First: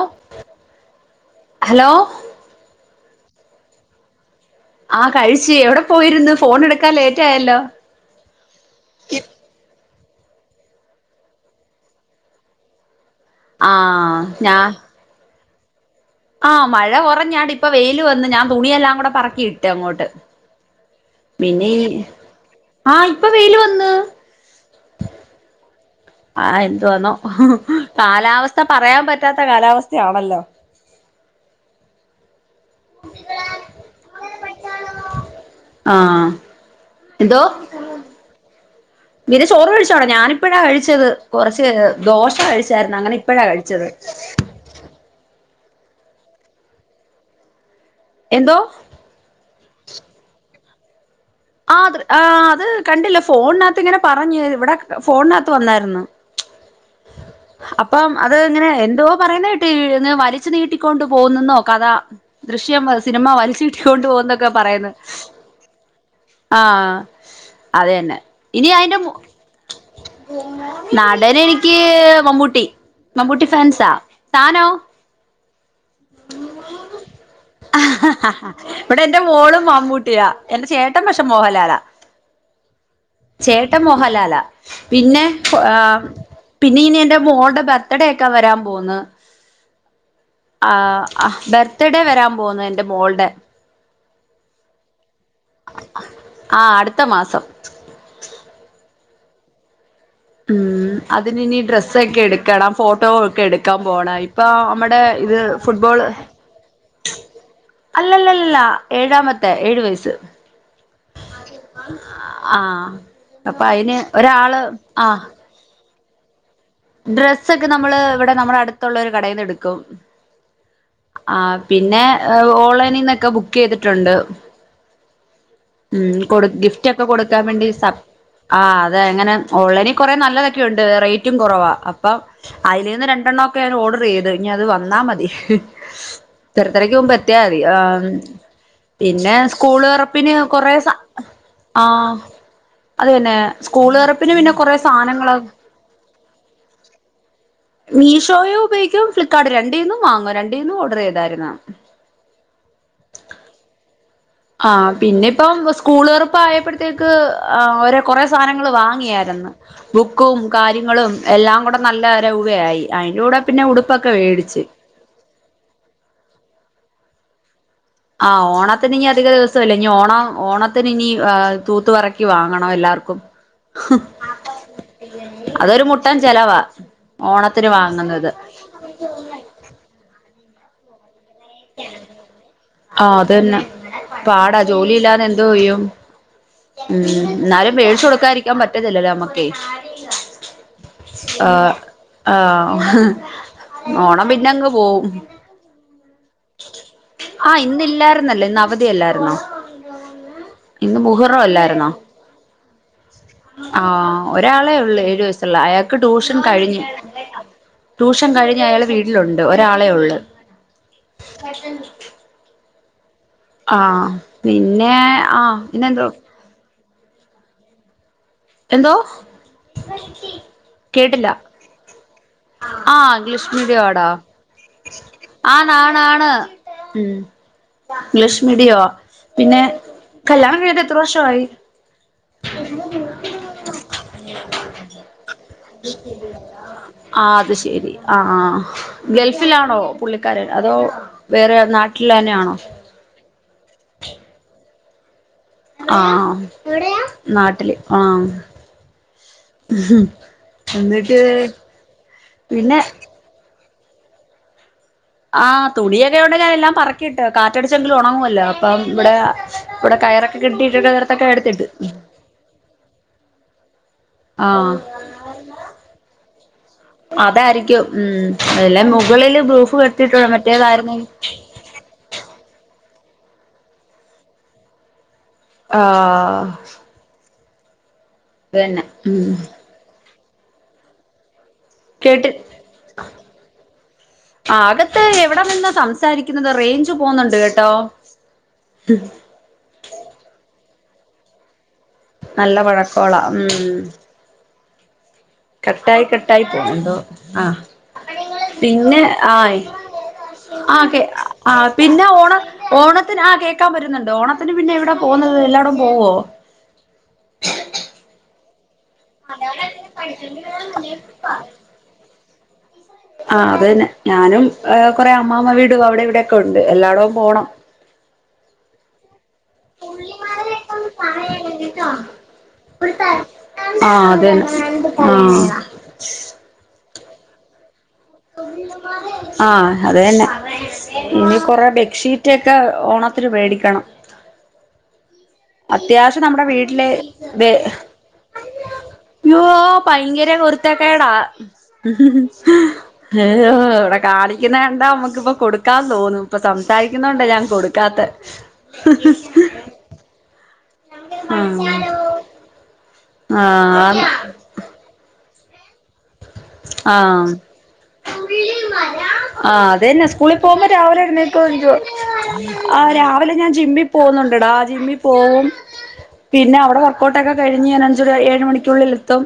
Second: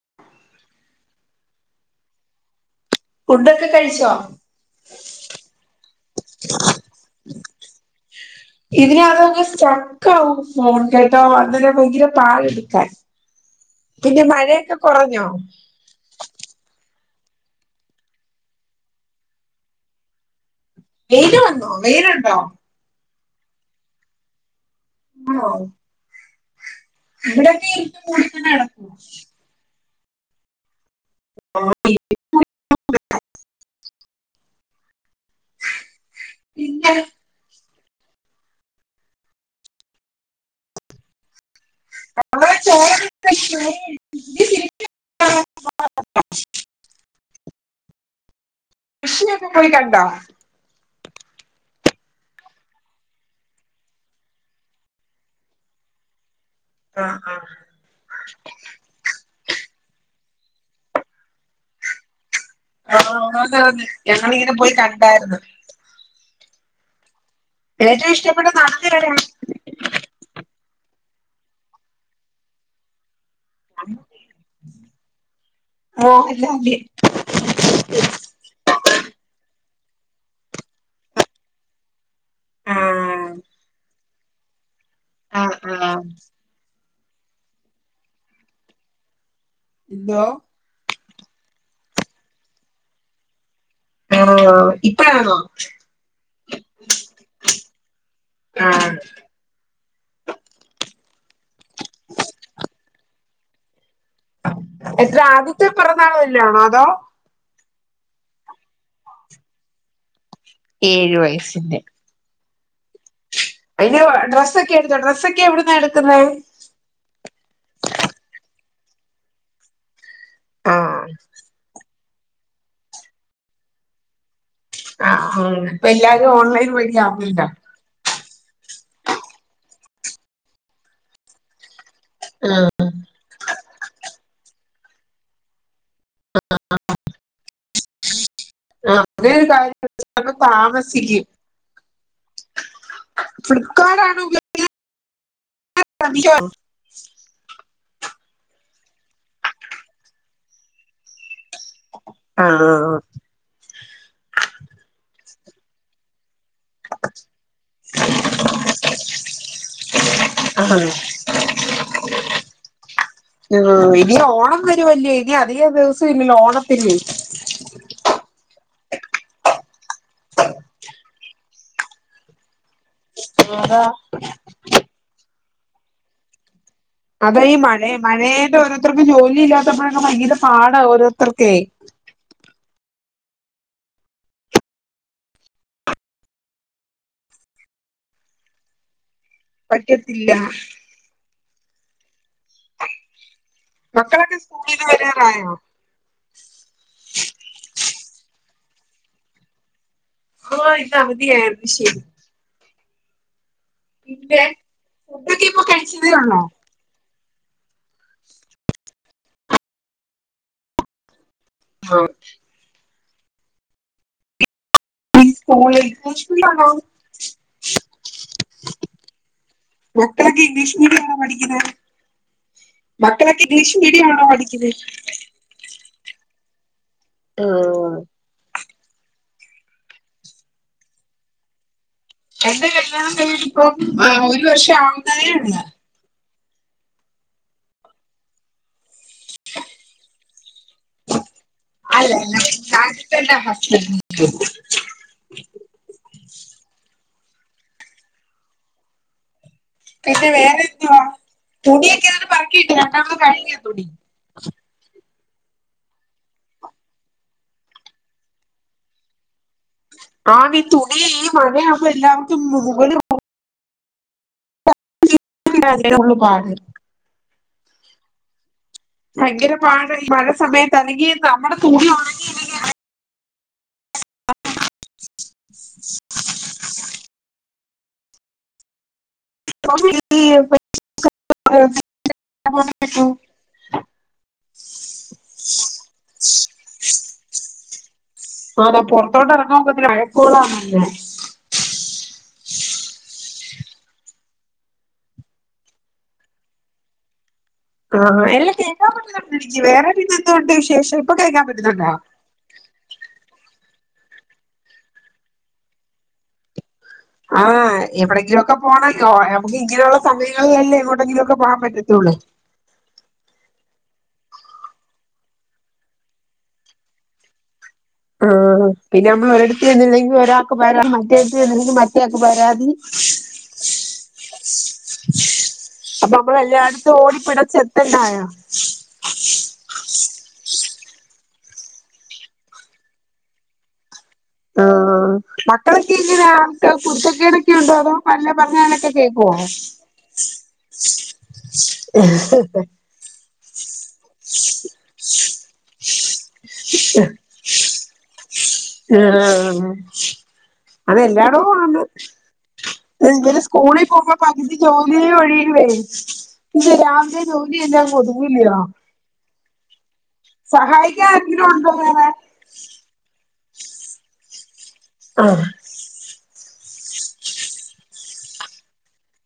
ഓ hello ഫുഡൊക്കെ കഴിച്ചോ ആഹ കഴിിച്ചു എവിടെ പോയിന്ന് ഫോൺ എടുക്കാൻ ലേറ്റ ആയല്ലോ ഇതിന അത സ്റ്റക്ക ആും മോൺ കേട്ടോ വന്നര ഭയങ്കര പാഴ എടുക്കാൻ ആഹ് പിന്നെ ഞാ മഴയൊക്കെ കുറഞ്ഞോ അറ ഞാടി ഇപ്പ വെയില് വന്ന് ഞാൻ തുണിയെല്ലാം കൂടെ പറക്കിയിട്ട് അങ്ങോട്ട് വെയില് വന്നോ മിനീ വെയിലുണ്ടോ ആഹ ഇപ്പൊ വെയില് വന്ന് ആഹ ആഹ എന്ന്ത് വന്നോ മൂടിങ്ങനെ കാലാവസ്ഥ കിടക്കുവാ പറയാൻ പറ്റാത്ത കാലാവസ്ഥ ആണല്ലോ ആഹ ആഹ പിന്നെ എന്തോ പിന്ന ചോറ് കഴിച്ചോടാ ഞാനിപ്പഴാ കഴിച്ചത് കുറ പ ദോശ നമ്മളെ കഴിച്ചായിരുന്നു അങ്ങനെ ചോറൊക്കെ ഇപ്പഴാ കഴിച്ചത് ഭ എന്തോ കൃഷിയൊക്കെ പോയി കണ്ടോ ആ ആ് അത് കണ്ടില്ല ഫോണിനകത്ത് ഇങ്ങനെ പറഞ്ഞു ഇവിടെ ഫോണിനകത്ത് വന്നായിരുന്നു ആ ആ അപ്പം അത് ഇങ്ങനെ എന്തോ പറയുന്നത് ന്ന് വലിച്ചു നീട്ടിക്കൊണ്ട് പോന്നുന്നോ കഥ ദൃശ്യം ആ സിനിമ വലിച്ച ആന്നാന്ന് കിട്ടിക്കൊണ്ട്ു പോോകുന്നൊക്കെ ഞങ്ങളിങ്ങനെ പോയി പറയുന്നു കണ്ടായിരുന്നു ആഹ അത ഏറ്റവും തന്നെ ഇഷ്ടപ്പെട്ട ഇനി നടൻ അയിറെ ആരാ നാടന എനിക്ക് മമ്പൂട്ടി മമ്പൂട്ടി ഫാൻസാ താനോ മോഹൻലാല് ഇവിടെ എന്റെ മോളും ൂട്ടിയാ എന്റെ ചേട്ടൻ പക്ഷെ മോഹൻലാലാ ആ ചേട്ടൻ മോഹൻലാലാ പിന്നെ ആ പിന്നെ ഇനി എന്റെ മോടെ ബർത്ത്ഡേക്കെ വരാൻ പോന്ന് ഇതോ ആ ഹ ബർത്ത്ഡേ വരാൻ പോന്നു എന്റെ മോൾടെ ആണോന്നാ ബർത്ത്ഡേ ആണോ ആഹ് അടുത്ത മാസം ആ ഉം അതിന് ഇനി ഡ്രസ്സക്കെ എടുക്കണം ഫോട്ടോ ഒക്കെ എടുക്കാം പോണം ഇപ്പൊ നമ്മടെ എത്ര ഇത് ആദ്യത്തെ ഫുട്ബോള് പിറന്നാള് വല്ലോണോ അതോ അല്ലല്ലല്ലാ ഏഴാമത്തേ ഏഴു വയസ്സ് ഏഴു വയസ്സിന്റെ ആ അയിന് ഡ്രസ്സക്കെ എടുത്തോ ഡ്രസ്സക്കെ എവിടുന്നാ എടുക്കുന്നേ ഡ്രസ്സക്കെ നമ്മള് ഇവിടെ നമ്മുടെ അടുത്തുള്ളൊരു കടേന്ന് എടുക്കും ആഹ് ആ പിന്നെ ഓളൈനിന്നൊക്കെ ബുക്ക് ചെയ്തിട്ടുണ്ട് ആഹ് ആഹ് ഇപ്പൊ ഉം എല്ലാരും കൊടു ഓൺലൈൻ ഗിഫ്റ്റ് വഴി ഒക്കെ കൊടുക്കാൻ ആണല്ലോ വേണ്ടി സബ് ആ അതെ എങ്ങനെ ഓളൈനി കൊറേ നല്ലതൊക്കെ ഒണ്ട് റേറ്റും കുറവാ അപ്പം ആഹ് അയിലീന്ന് രണ്ടെണ്ണോക്കെ ഞാൻ ഓഡറ് ചെയ്ത് ഇനി അത് വന്നാ മതി തെരത്തരക്ക് മുമ്പ് എത്തിയാ മതി ആമ് ആഹ് അതേ പിന്നെ ഒരു സ്കൂള് കാര്യം തൊറപ്പിന് ചിലപ്പോ കൊറേ സാ താമസിക്കും ആ അത് പിന്നെ സ്കൂള് തൊറപ്പിന് പിന്നെ കൊറേ സാനങ്ങള് പക്ഷേ മീഷോയും ഉപയോഗിക്കും ഫ്ലിപ്കാർട്ടും രണ്ടീന്നും വാങ്ങും രണ്ടീന്നും ഓഡറ് ചെയ്താരുന്ന് ആ ആ ആ ആ പിന്നെ ഇപ്പം സ്കൂള് തൊറ ഇപ്പ ആയപ്പഴത്തേക്ക് ആ കൊറേ സാധനങ്ങള് വാങ്ങിയാരുന്നു ബുക്കും ആഹ് കാര്യങ്ങളും എ എല്ലാം കൂടെ നല്ല രൂവയായി അയിന്റെ കൂടെ പിന്നെ ഉടുപ്പൊക്കെ ഇനി വേടിച്ച് ഓണത്തില്ലേ ആ ഓണത്തിന് ഇനി അധിക ദിവസ ഇല്ല ഇനി ഓണം ഓണത്തിന് ഇനി തൂത്തു പെറക്കി വാങ്ങണം എല്ലാർക്കും ഉം അതാ അതൊരു മുട്ടൻ ചെലവാ അതേ ഈ ഓണത്തിന് മഴ വാങ്ങുന്നത് മഴേന്റെ ഓരോരുത്തർക്കും ജോലി ഇല്ലാത്തപ്പോഴൊക്കെ ഭയങ്കര പാടാ ഓരോ തുറക്കെ ആ അതന്നെ പാടാ ജോലിയില്ലാതെ എന്തോ ചെയ്യും ഉം എന്നാലും വേടിച്ചു കൊടുക്കാതിരിക്കാൻ പറ്റത്തില്ലല്ലോ നമ്മക്ക് പറ്റത്തില്ല ആ ആ ഹ് ഓണം മക്കളൊക്കെ പിന്നങ്ങ് സ്കൂളീന്ന് പോവും വരാറായോ ആ ഇന്ന് ഇല്ലാരുന്നല്ലോ ഇന്ന് അവധിയല്ലാരുന്നോ ആഹ് ഇന്ന് മുഹറം അവധിയായിരുന്നു അല്ലാരുന്നോ ശരി ആ പിന്നെ ഒരാളെ ഉള്ള് ഏഴു ഫുഡൊക്കെ വയസുള്ള ഇപ്പൊ അയാക്ക് കഴിച്ചതേ ട്യൂഷൻ ഉള്ളോ കഴിഞ്ഞ് ട്യൂഷൻ കഴിഞ്ഞ് അയാള് വീട്ടിലുണ്ട് ഒരാളെ ഒള്ള് ആ പിന്നെ ഈ ആ സ്കൂളിൽ പിന്നെന്തുവ ഇംഗ്ലീഷ് മീഡിയം ആണോ എന്തോ മക്കളൊക്കെ ഇംഗ്ലീഷ് മീഡിയം ആണോ കേട്ടില്ല പഠിക്കുന്നത് ആ മക്കളൊക്കെ ഇംഗ്ലീഷ് മീഡിയം ആടാ ആണോ പഠിക്കുന്നത് ആന്ന് ആന്ന് ആണ് ആണ് ഉം ആഹ് ഇംഗ്ലീഷ് മീഡിയവാ പിന്നെ കല്യാണം കഴിഞ്ഞിട്ട് എത്ര വർഷവായി എന്റെ കല്യാണം കഴിഞ്ഞിട്ട് ഇപ്പം ഒരു വർഷം ആവുന്നതേയുളളൂ ആ അത് ശരി ആ ആ ഗൾഫിലാണോ പുള്ളിക്കാരൻ അതോ വേറെ നാട്ടിൽ അല്ല തന്നെയാണോ [inaudible] എവിടെയാ ആ എവിടെയാ നാട്ടില് ആ പിന്നെ വേറെന്തുവാ എന്നിട്ട് തുണിയൊക്കെ അങ്ങനെ പെറക്കിയിട്ട് പിന്നെ രണ്ടാമത് കഴിഞ്ഞു തുടി [unintelligible] ആഹ് തുണിയൊക്കെോണ്ട് ഞാാന എല്ലാം പറക്കിട്ട് കാറ്റടിച്ചെങ്കിലും ഉണങ്ങുമല്ലോ അപ്പം ഇവിടെ ഇവിടെ കയറൊക്കെ ആഹ് ഈ കിട്ടിട്ട് തുണി കയറത്തൊക്കെ ഈ എടുത്തിട്ട് മഴയാകുമ്പോ എല്ലാവർക്കും മുകളിൽ ആഹ ു പാട് [unintelligible] ക് ഉ ഭയങ്കര പാഴ ഈ മഴ സമയത്ത് മറ്റേതായിരുന്നെങ്കിൽ അല്ലെങ്കിൽ നമ്മുടെ തൂടി ആ [unintelligible] ആ വന്നെ ഉ [unintelligible] [unintelligible] ആകത്ത് എവിടെ നിന്ന്ാ സംസാരിക്കുന്നത് റേഞ്ച് പോകുന്നുണ്ട് കേട്ടോ ആതാ പുറത്തോട്ട് ഇറങ്ങ നോക്കഴക്കോാന്നല്ലേ നല്ല വഴക്കോള ഉം കട്ടായി കട്ടായി തന്നന്തോ ആഹ ആ എല്ലാം കേൾക്കാൻ പിന്നെ പറ്റുന്നുണ്ട് ആയി എനിക്ക് വേറെ പിന്നെ എന്തുകൊണ്ട് വിശേഷം ആക്കെ ഇപ്പൊ കേൾക്കാൻ ആ പറ്റുന്നുണ്ടോ പിന്നെ ഓണ ഓ ഓണത്തിന് ആ കേക്കാൻ വരുന്നുണ്ട് ഓണത്തിന് പിന്നെ എവിടെ പോകുന്നത് എല്ലാടും പോവോ ആഹ് എവിടങ്കിലുംൊക്കെ പോണോ നമുക്ക് ഇങ്ങനെയുള്ള സമയങ്ങളിൽല്ലേ ഇങ്ങോട്ടെങ്കിലൊക്കെ പോകൻ പറ്റത്തുള്ളൂ ആ അത് തന്നെ ഞാനും കൊറെേ അമ്മ്മ വീടും അവിടെ ഇവിടെൊക്കെ ഉണ്ട് എല്ലായിടവും പോണം ആഹ പിന്നെ നമ്മ എടുത്ത്ന്നില്ലെങ്കിൽ ഒരാൾക്ക്രാ മറ്റേത്ത്ന്നില്ലെങ്കിൽ മറ്റേയാക്ക് പരാതി ആഹ അതേന ആഹ അപ്പൊ നമ്മളെല്ലായിടത്തും ഓടിപ്പിടച്ച് ആഹ അത തന്നെ ഇനി കൊറെ ബെഡ്ഷീറ്റ്ൊക്കെ ഓണത്തിന് മേടിക്കണം ആഹ മക്കളൊക്കെ അത്യാവശ്യം ഇങ്ങനെ നമ്മുടെ ആൾക്ക് വീട്ടില് ബെ കുത്തക്കേടൊക്കെ ഉണ്ടോ അതോ പല്ല പറഞ്ഞാനൊക്കെ കേൾക്കുമോ കുരുത്തകേട ഏ് ഇവിടെ കാണിക്കുന്ന എണ്ടാ നമ്മുക്കിപ്പൊ കൊടുക്കാന്ന് തോന്നും ഇപ്പൊ സംസാരിക്കുന്നുണ്ട ഞാൻ കൊടുക്കാത്ത ആ ആ അതെല്ലാടും ആന്ന് ആഹ് ഇര് സ്കൂളിൽ ആഹ് പോകുമ്പോ പകുതി ജോലി ഒഴിയും പിന്നെ രാവന്റെ ആഹ് ജോലിന്ന ഒതുങ്ങലയോ ആഹ് അതന്നെ സ്കൂളിൽ പോകുമ്പോ രാവിലെ എുന്നേ വേറെ രാവിലെ ഞാൻ ജിമ്മിൽ പോുന്നുണ്ട്ടാ ജിമ്മിൽ ആഹ് പോകവും പിന്നെ അവിടെ വർക്കഔട്ട് ഒക്കെ കഴിഞ്ഞ് അഞ്ച് ഏഴ് മണിക്കുള്ളിൽ എത്തും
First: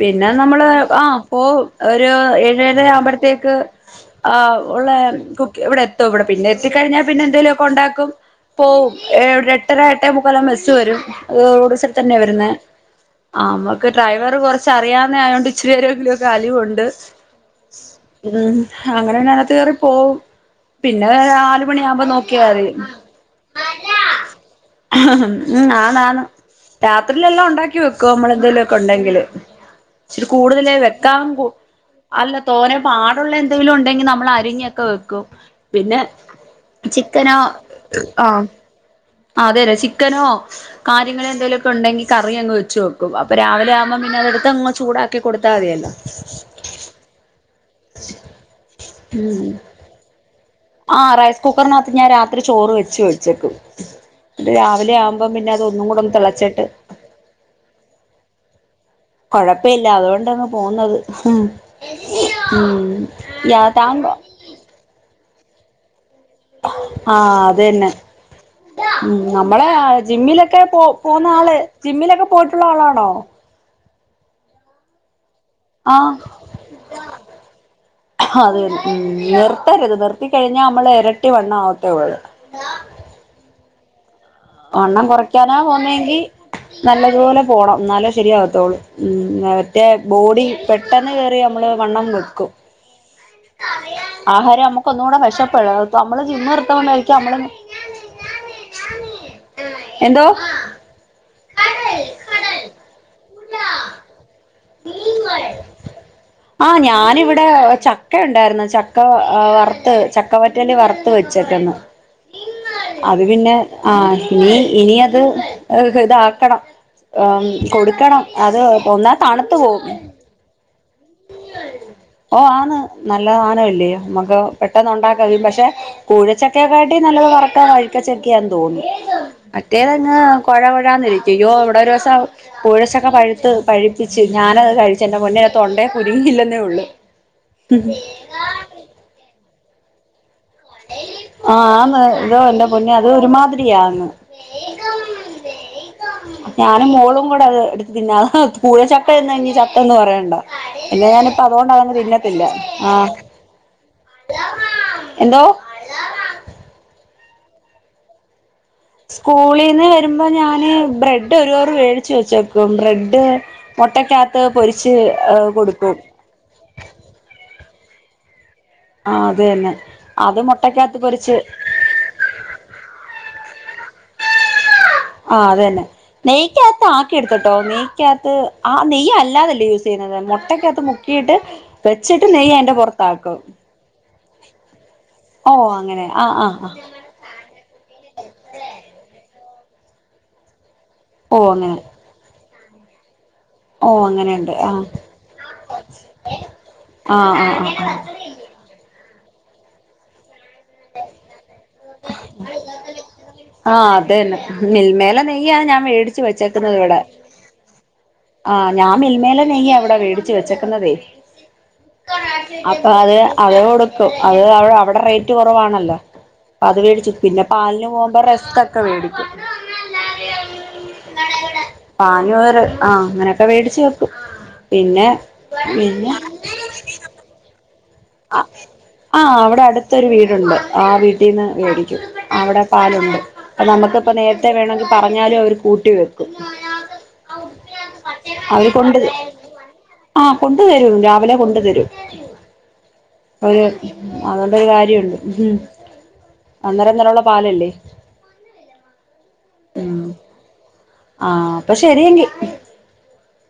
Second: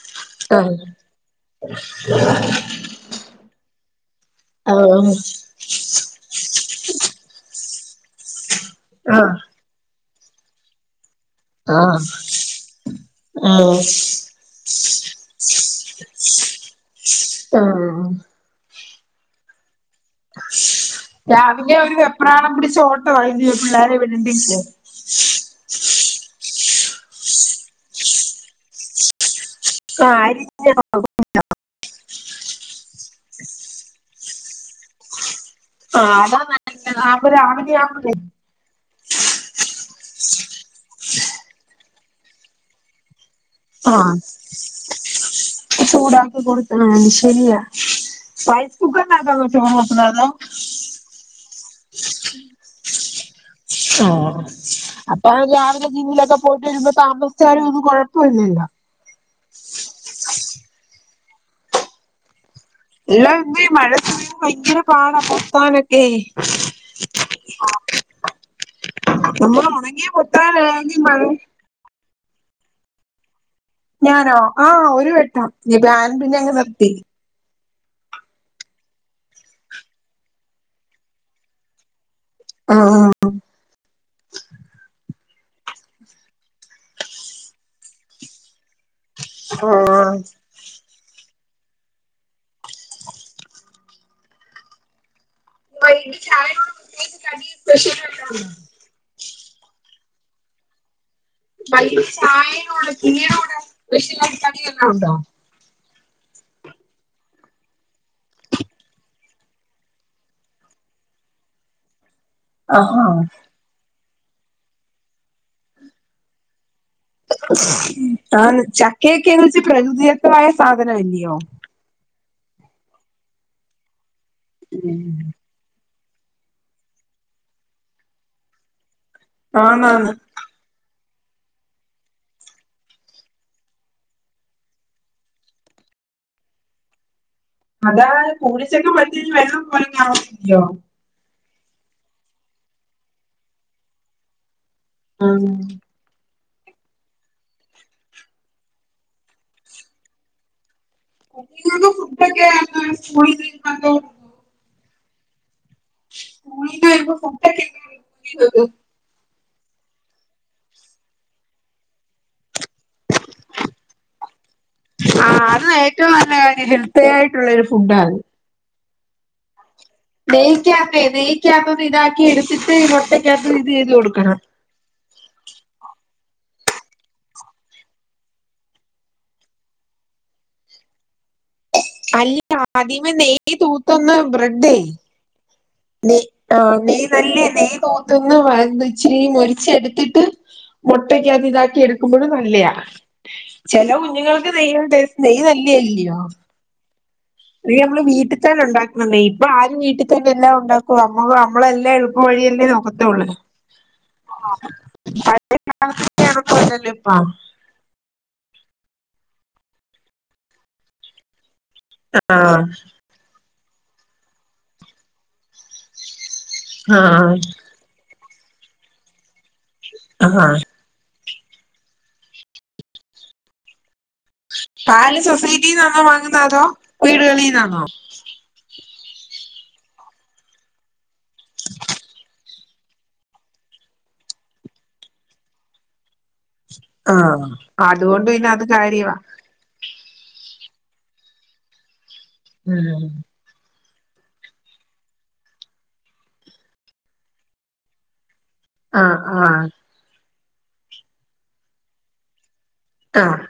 പിന്നെ നമ്മള് ആഹ് ആ ഇ ഒരു ഏഴര ആവുമ്പോഴത്തേക്ക് ആ ഉള്ള ആഹ് കു ഇവിടെ എത്തോ ഇവിടെ പിന്നെ എത്തിക്കഴിഞ്ഞാൽ പിന്നെ എന്തേലുമ ഒക്കെ ഉണ്ടാക്കും പോവും എ ആഹ് എട്ടര എട്ടേ മുക്കെല്ലാം ബസ്സ് വരും അത് റോഡസരത്ത് ആഹ് തന്നെ വരുന്ന ആ ആഹ് നമുക്ക് ഡ്രൈവർ കുറച്ച്റിയാവുന്ന ആയോണ്ട് ഇച്ചു വരുമെങ്കിലോ കാലയുണ്ട് ആഹ് ഉ അങ്ങനെനത്ത് കേയറി പോകവും രാവിലെ അവര് വെപ്രാളം മതി പിടച്ച് ഓട്ട വൈ പിള്ളേരെ വിണ്ടേ ഉം ആന്നാന്ന് രാത്രിയിലെല്ലാം ഉണ്ടാക്കി വെക്കുവ നമ്മള എന്തേലുമ ഒക്കെ ഉണ്ടെങ്കില് ആ ഇച്ചിരി ആരി കൂടുതല് വെക്കാൻ അല്ല തോനെ പാടുള്ള എന്തെങ്കിലും ഉണ്ടെങ്കിൽ നമ്മൾ അരിങ്ങൊക്കെ വെക്കും പിന്നെ ആഹ് അതാ നല്ലത് ചിക്കന ആവുമ്പോ രാവിലെ ആവുമ്പഴേ ആഹ അതെ അല്ലെ ചിക്കനോ കാര്യങ്ങളോ എന്തെങ്കലുമൊക്കെ ഉണ്ടെങ്കി കറി അങ്ങ് വെച്ച വെക്കും അവെ ആുമ്പ ആഹ് പിന്നെ അടുത്ത് ചൂടാക്കി കൊടുത്ത ചൂടാക്കി കൊടുക്കണ ശരിയാ റൈസ് കുക്കറിക്കോട്ടപ്പതോ ആ റൈസ് കുക്കറിനകത്ത് ഞാൻ രാത്രി ചോറ് വെച്ചു വേച്ചേക്കും ആ അപ്പൊ ഒന്നും രാവിലെ കൂടെ ഒന്ന് ജിമ്മിയിലൊക്കെ തിളച്ചിട്ട് പോയിട്ട് വരുമ്പോ താമസിച്ചാലും ഒന്നും കൊഴപ്പം ഇല്ലല്ലോ കൊഴപ്പം ഇല്ല അതുകൊണ്ടാണ് പോകുന്നത് എല്ലാന്ന് മഴ പം ഭയങ്കര പാടാ പത്താനൊക്കെ ആഹ അത് തന്നെ ഉ നമ്മള് നമ്മളെ ഉണങ്ങിയ ജിമ്മിലൊക്കെ പോ പൊത്താനാണെങ്കിൽ മഴ പോുന്ന ആള് ജിമ്മിലൊക്കെ പോയിട്ടുള്ള ആളാണോ ഞാനോ ആഹ ഒരു വെട്ടം നീ പ്ലാനും പിന്നെ അങ്ങ് നിർത്തി അത ഉ നിർത്തരുത് നിർത്തി കഴിഞ്ഞാൽ നമ്മള് ഇരട്ടി വണ്ണ ആവത്തെ ഓള് ആഹ ആഹ് കന പോന്നെങ്കിൽ നല്ലതുപോലെ പോണം നല്ല ശരിയാകത്തോുള്ളൂ ഉറ്റേ ആഹ് ബോഡി പെട്ടെന്ന് കേയറി നമ്മള് വണ്ണം വെക്കും ആഹാരം നമ്മുക്ക ഒന്ന കൂടെ വിശ വൈകിട്ട് നമ്മള് ചന്ന് ചായയോട് നിർത്ത കൊണ്ടായിരിക്കും പ്രത്യേകിച്ച് നമ്മള കടി സ്പെഷ്യൽ വല്ലോം ഉണ്ടോ എന്തോ പ ചായനോട് പനോട ആ ഞാന ഇവിടെ ഇടെ ചക്ക ഉണ്ടായിരുന്നു ചക്ക വറുത്ത് ചക്കവറ്റലി വറുത്ത് വെച്ചിട്ടന്ന് ആഹ് അത് പിന്നെ ആ ഇനി ഇന അത് ഇത ആക്കണം ഹ് കൊടുക്കണം അത് ഒന്നാ തണുത്തു ച്ച് പോകും പ്രകൃതിദത്തമായ സാധനമല്ലയോ ഓ ആന്ന് നല്ലതനോ ഇല്ലേോ നമുക്ക് പെട്ടന്ന് ഉം ഉണ്ടാക്ക പക്ഷെ കുഴച്ചക്കയൊക്കെ ആട്ട് നല്ലത് വറക്കാൻ വഴക്കച്ചക്കന്ന് തോന്നുന്നു ആന്നാന്ന് മറ്റേതങ് കുഴ കുഴാന്ന അയ്യോ ഇവിടെ ഒരു ദിവസം കുഴചക്ക പഴുത്ത് പഴിപ്പിച്ച് ഞാനത് കഴിച്ച് എൻ്റെ പെന്ഉണ്ടേ മുരുങ്ങ ഇല തന്നെ ഉള്ളൂ അതാ കൂടിച്ചൊക്കെ പറ്റഞ് വെള്ളം കുറങ്ങയോ ആഹന്ന് ഇതോ എൻന്റെ പുന്നേ അത് ഒരുമാതിരിയാന്ന് ആഹ ഞാനും മോളും കൂടെ അത് എടുത്ത തിന്ന അ പൂഴച്ചക്ക ഇന്ന് ഇനി ചക്കന്ന് പറയണ്ടോ പിന്നെ ഞാനിപ്പ അതുകൊണ്ട് കുട്ടികൾക്ക് അതങ്ങ് തിന്നത്തില്ല ഫുഡൊക്കെ ആഹ സ്കൂളിൽ പൂണ എോ ഫോട്ടാ കേലത്ത സ്കൂളിൽ നിന്ന് വരുമ്പോൾ ഞാൻ ബ്രെഡ് ഒരു കവർ മേടിച്ച് വെച്ചേക്ക ബ്രെഡ് മുട്ടക്കകത്ത് പൊരിച്ച് ആഹ് അത് കൊടുക്കും ഉണ്ടാക ആ അത തന്നെ അത് നെയക്കി മുട്ടക്കകത്ത് ആക്ക പൊരിച്ച് ദെയയ്ക്കി ആകത് ത് ഇത് ചെയ്ത് കൊടുക്കണം ആ അതന്നെ നെയ്ക്കകത്ത് ആക്കി എടുത്തട്ടോ നെയ്ക്കകത്ത് ആ നെയ്യ അല്ലാതല്ലേ യൂസ് ചെയ്യുന്നത് മുട്ടക്കകത്ത് മുക്കിയിട്ട് വെച്ചിട്ട് അല്ല നെയ്യ് അതിന്റെ ആദ്യമ പുറത്താക്കും നെയ് തൂത്തൊന്ന് ബ്രെഡയി നെയ ആ നെയ് നല്ല നെയ് തോത്തന്ന് വച്ചിരി മൊരിച്ചെടുത്തിട്ട് മുട്ടക്ക ഓ അത് അങ്ങനെ ഇതാക്കി എടുക്കുമ്പോഴും നല്ലതാ ചില ഓ കുഞ്ഞുങ്ങൾക്ക് അങ്ങനെയുണ്ട് ആ നെയ്യുണ്ട് നെയ്യ് നല്ലല്ലയോ ആ ആ അ ആ ആ നമ്മള് വീട്ടിൽ തന്നെ ഉണ്ടാക്കുന്നന്നേ ഇപ്പൊ ആരും വീട്ടിൽ തന്നെ എല്ലാം ണ്ടാക്ക നമ്മ നമ്മളെല്ലാം എഴുപ്പ് വഴിയല്ലേ നോക്കത്തള്ളൂ അത തന്നെ മിൽമേലേ നെയ്യാണ് ഞാൻ മേടിച്ചു വെച്ചേക്കുന്നത് എളുപ്പമല്ലല്ലോ ഇവിടെ ഇപ്പ ആ ഞാ മിൽമേലേ നെയങ്ങ അവിടെ മേടിച്ചച്ച് വെച്ചക്കുന്നതെ ആഹ് അപ്പൊ അത് അത് കൊടുക്കും അത് അവിടെ റേറ്റ് കുറവാണല്ലോ അത് മേടിച്ചു ആഹ് പിന്നെ പാലിന് പോകുമ്പോ റെസ്ക് ഒക്കെ മേടിക്കും അഹ് ആഹാ. പാഞ്ഞൂറ് ആ അങ്ങനെയൊക്കെ വേടിച്ചു വെക്കും. പിന്നെ പാല് സൊസൈറ്റിന്നാണോ പിന്നെ വാങ്ങുന്ന അതോ വീടുകളീന്നാണോ. ആ ആഹാ അവിടെ അടുത്തൊരു വീടുണ്ട് ആ വീട്ടിന്ന് മേടിക്കും അവിടെ. പാലുണ്ട് അ നമുക്കിപ്പ നേരത്തെ വേണങ്കിൽ പറഞ്ഞാലും അവര് കൂട്ടി വെക്കും. ആഹാ അതുകൊണ്ട് പിന്ന അത് കാര്യവാ ആഹാ കൊണ്ട് വരും രാവിലെ കൊണ്ടു തരും. ഉം. ഒരു അതുകൊണ്ടൊരു കാര്യമുണ്ട് മ്മ്ഹ് അന്നേരം അന്നരം ഉള്ള പാലല്ലേ. ആ ആഹാ. ആഹാ അപ്പൊ ശരിയെങ്കി. ആഹ്